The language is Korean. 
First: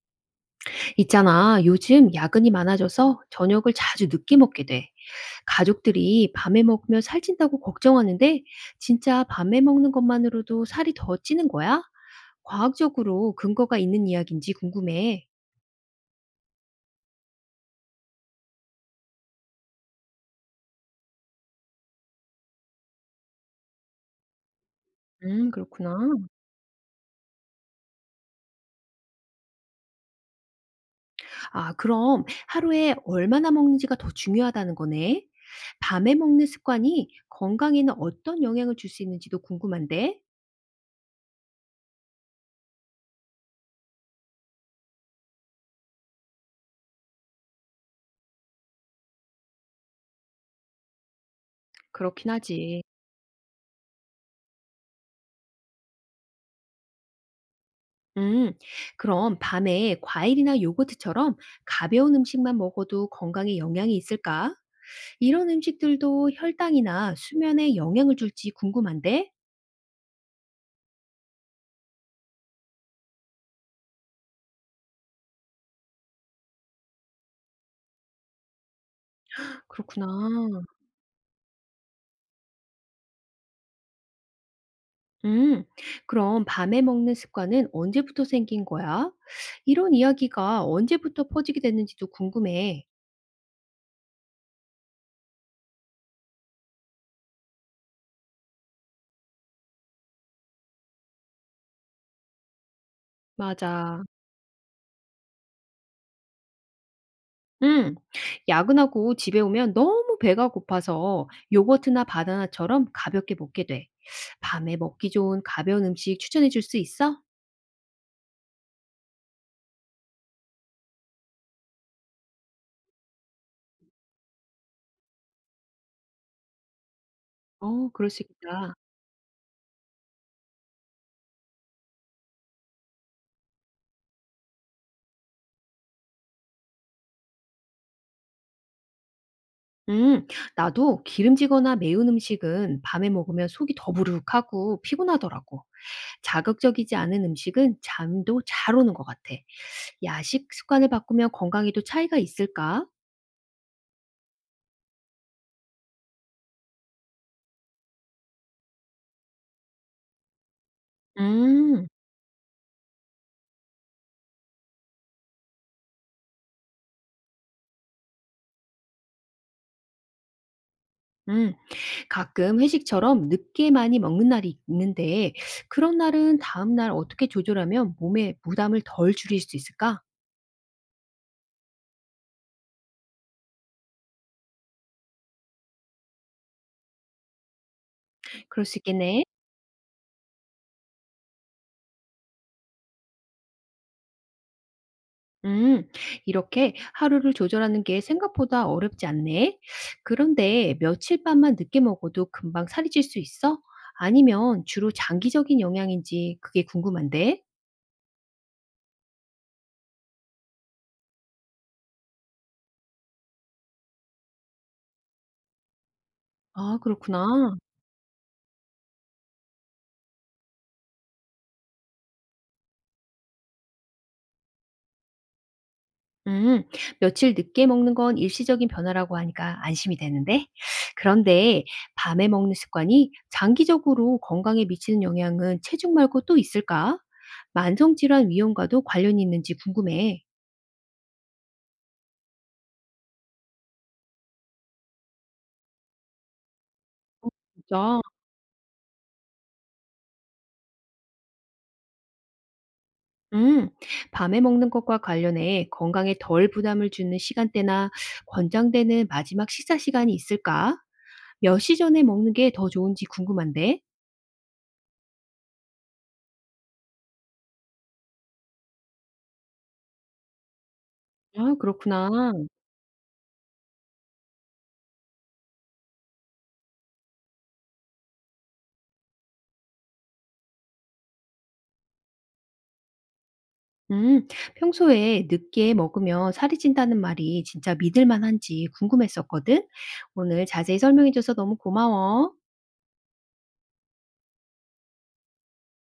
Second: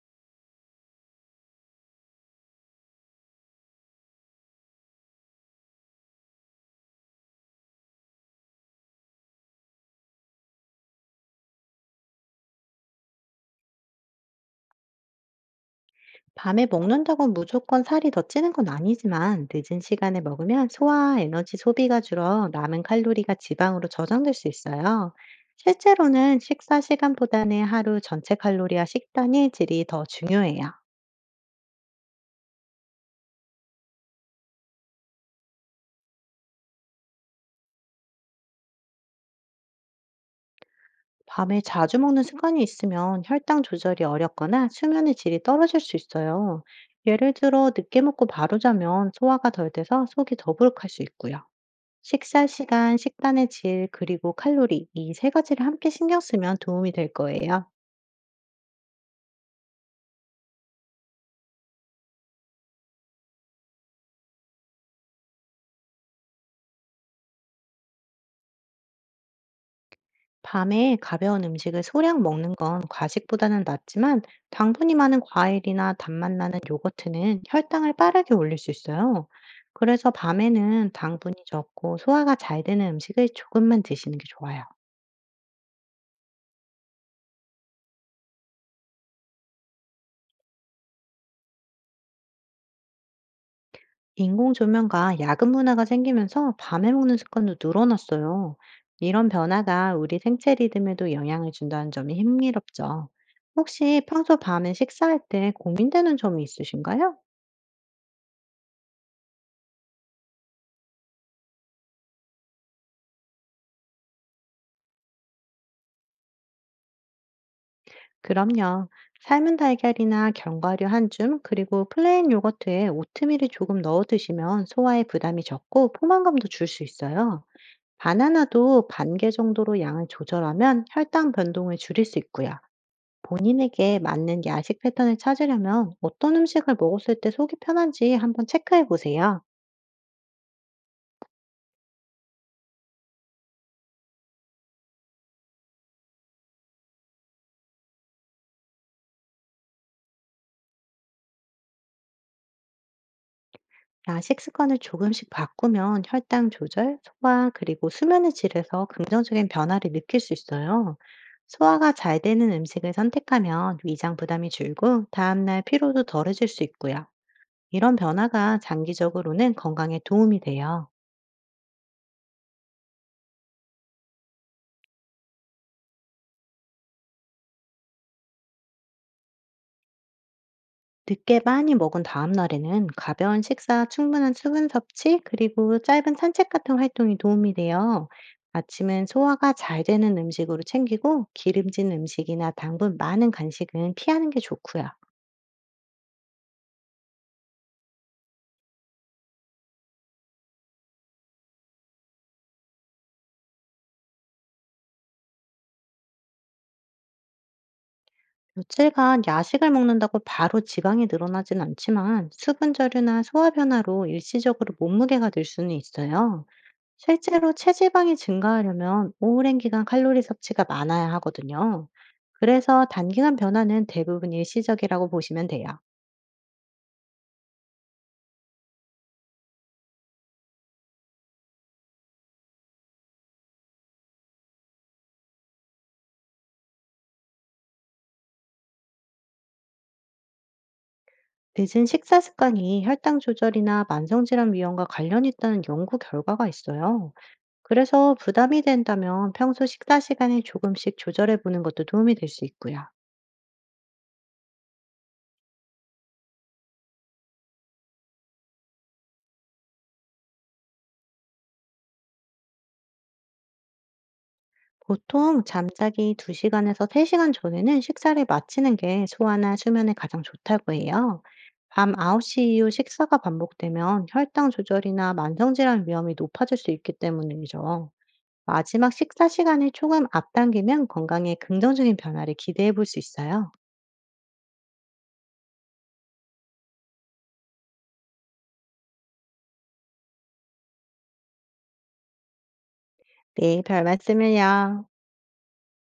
있잖아, 요즘 야근이 많아져서 저녁을 자주 늦게 먹게 돼. 가족들이 밤에 먹으면 살찐다고 걱정하는데, 진짜 밤에 먹는 것만으로도 살이 더 찌는 거야? 과학적으로 근거가 있는 이야기인지 궁금해. 밤에 먹는다고 무조건 살이 더 찌는 건 아니지만, 늦은 시간에 먹으면 소화 에너지 소비가 줄어 남은 칼로리가 지방으로 저장될 수 있어요. 그렇구나. 실제로는 식사 시간보다는 하루 전체 칼로리와 식단의 질이 더 중요해요. 아, 그럼 하루에 얼마나 먹는지가 더 중요하다는 거네. 밤에 먹는 습관이 건강에는 어떤 영향을 줄 수 있는지도 궁금한데? 밤에 자주 먹는 습관이 있으면 혈당 조절이 어렵거나 수면의 질이 떨어질 수 있어요. 예를 들어 늦게 먹고 바로 자면 소화가 덜 돼서 속이 더부룩할 수 있고요. 그렇긴 식사 하지. 시간, 식단의 질, 그리고 칼로리, 이 세 가지를 함께 신경 쓰면 도움이 될 거예요. 음, 그럼 밤에 과일이나 요거트처럼 가벼운 음식만 먹어도 건강에 영향이 있을까? 이런 음식들도 혈당이나 수면에 영향을 줄지 궁금한데? 밤에 가벼운 음식을 소량 먹는 건 과식보다는 낫지만, 당분이 많은 과일이나 단맛 나는 요거트는 혈당을 빠르게 올릴 수 있어요. 그렇구나. 그래서 밤에는 당분이 적고 소화가 잘 되는 음식을 조금만 드시는 게 좋아요. 음, 그럼 밤에 먹는 습관은 언제부터 생긴 거야? 이런 이야기가 언제부터 퍼지게 됐는지도 궁금해. 인공 조명과 야근 문화가 생기면서 밤에 먹는 습관도 늘어났어요. 이런 변화가 우리 생체 리듬에도 영향을 준다는 점이 흥미롭죠. 혹시 맞아. 평소 밤에 식사할 때 고민되는 점이 있으신가요? 음, 야근하고 집에 오면 너무 배가 고파서 요거트나 바나나처럼 가볍게 먹게 돼. 밤에 먹기 좋은 가벼운 음식 추천해 줄 수 있어? 그럼요. 삶은 달걀이나 견과류 한 줌, 그리고 플레인 요거트에 오트밀을 조금 넣어 드시면 소화에 부담이 적고 포만감도 줄 수 있어요. 어, 그럴 수 있겠다. 바나나도 반 개 정도로 양을 조절하면 혈당 변동을 줄일 수 있고요. 본인에게 맞는 야식 패턴을 찾으려면 어떤 음식을 먹었을 때 속이 편한지 한번 체크해 보세요. 음, 나도 기름지거나 매운 음식은 밤에 먹으면 속이 더부룩하고 피곤하더라고. 자극적이지 않은 음식은 잠도 잘 오는 것 같아. 야식 습관을 바꾸면 건강에도 차이가 있을까? 야식 습관을 조금씩 바꾸면 혈당 조절, 소화, 그리고 수면의 질에서 긍정적인 변화를 느낄 수 있어요. 음, 소화가 잘 되는 음식을 선택하면 위장 부담이 줄고 다음날 피로도 덜해질 수 있고요. 이런 변화가 장기적으로는 건강에 도움이 돼요. 음. 가끔 회식처럼 늦게 많이 먹는 날이 있는데 그런 날은 다음 날 어떻게 조절하면 몸에 부담을 덜 줄일 수 있을까? 늦게 많이 먹은 다음 날에는 가벼운 식사, 충분한 수분 섭취, 그리고 짧은 산책 같은 활동이 도움이 돼요. 그럴 수 아침은 있겠네. 소화가 잘 되는 음식으로 챙기고, 기름진 음식이나 당분 많은 간식은 피하는 게 좋고요. 음, 이렇게 하루를 조절하는 게 생각보다 어렵지 않네. 그런데 며칠 밤만 늦게 먹어도 금방 살이 찔 수 있어? 아니면 주로 장기적인 영향인지 그게 궁금한데? 며칠간 야식을 먹는다고 바로 지방이 늘어나진 않지만, 수분 저류나 소화 변화로 일시적으로 몸무게가 늘 수는 있어요. 아, 그렇구나. 실제로 체지방이 증가하려면 오랜 기간 칼로리 섭취가 많아야 하거든요. 그래서 단기간 변화는 대부분 일시적이라고 보시면 돼요. 음, 며칠 늦게 먹는 건 일시적인 변화라고 하니까 안심이 되는데. 그런데 밤에 먹는 습관이 장기적으로 건강에 미치는 영향은 체중 말고 또 있을까? 만성질환 위험과도 관련이 있는지 궁금해. 늦은 식사 습관이 혈당 조절이나 만성질환 위험과 관련이 있다는 연구 결과가 있어요. 진짜? 그래서 부담이 된다면 평소 식사 시간을 조금씩 조절해 보는 것도 도움이 될 수 있고요. 음, 밤에 먹는 것과 관련해 건강에 덜 부담을 주는 시간대나 권장되는 마지막 식사 시간이 있을까? 몇 시 전에 먹는 게 더 좋은지 궁금한데. 보통 잠자기 2시간에서 3시간 전에는 식사를 마치는 게 소화나 수면에 가장 좋다고 해요. 아, 밤 그렇구나. 9시 이후 식사가 반복되면 혈당 조절이나 만성질환 위험이 높아질 수 있기 때문이죠. 마지막 식사 시간을 조금 앞당기면 건강에 긍정적인 변화를 기대해 볼 수 있어요. 음, 평소에 늦게 먹으면 살이 찐다는 말이 진짜 믿을 만한지 궁금했었거든. 오늘 자세히 설명해줘서 너무 고마워. 네, 별 말씀을요.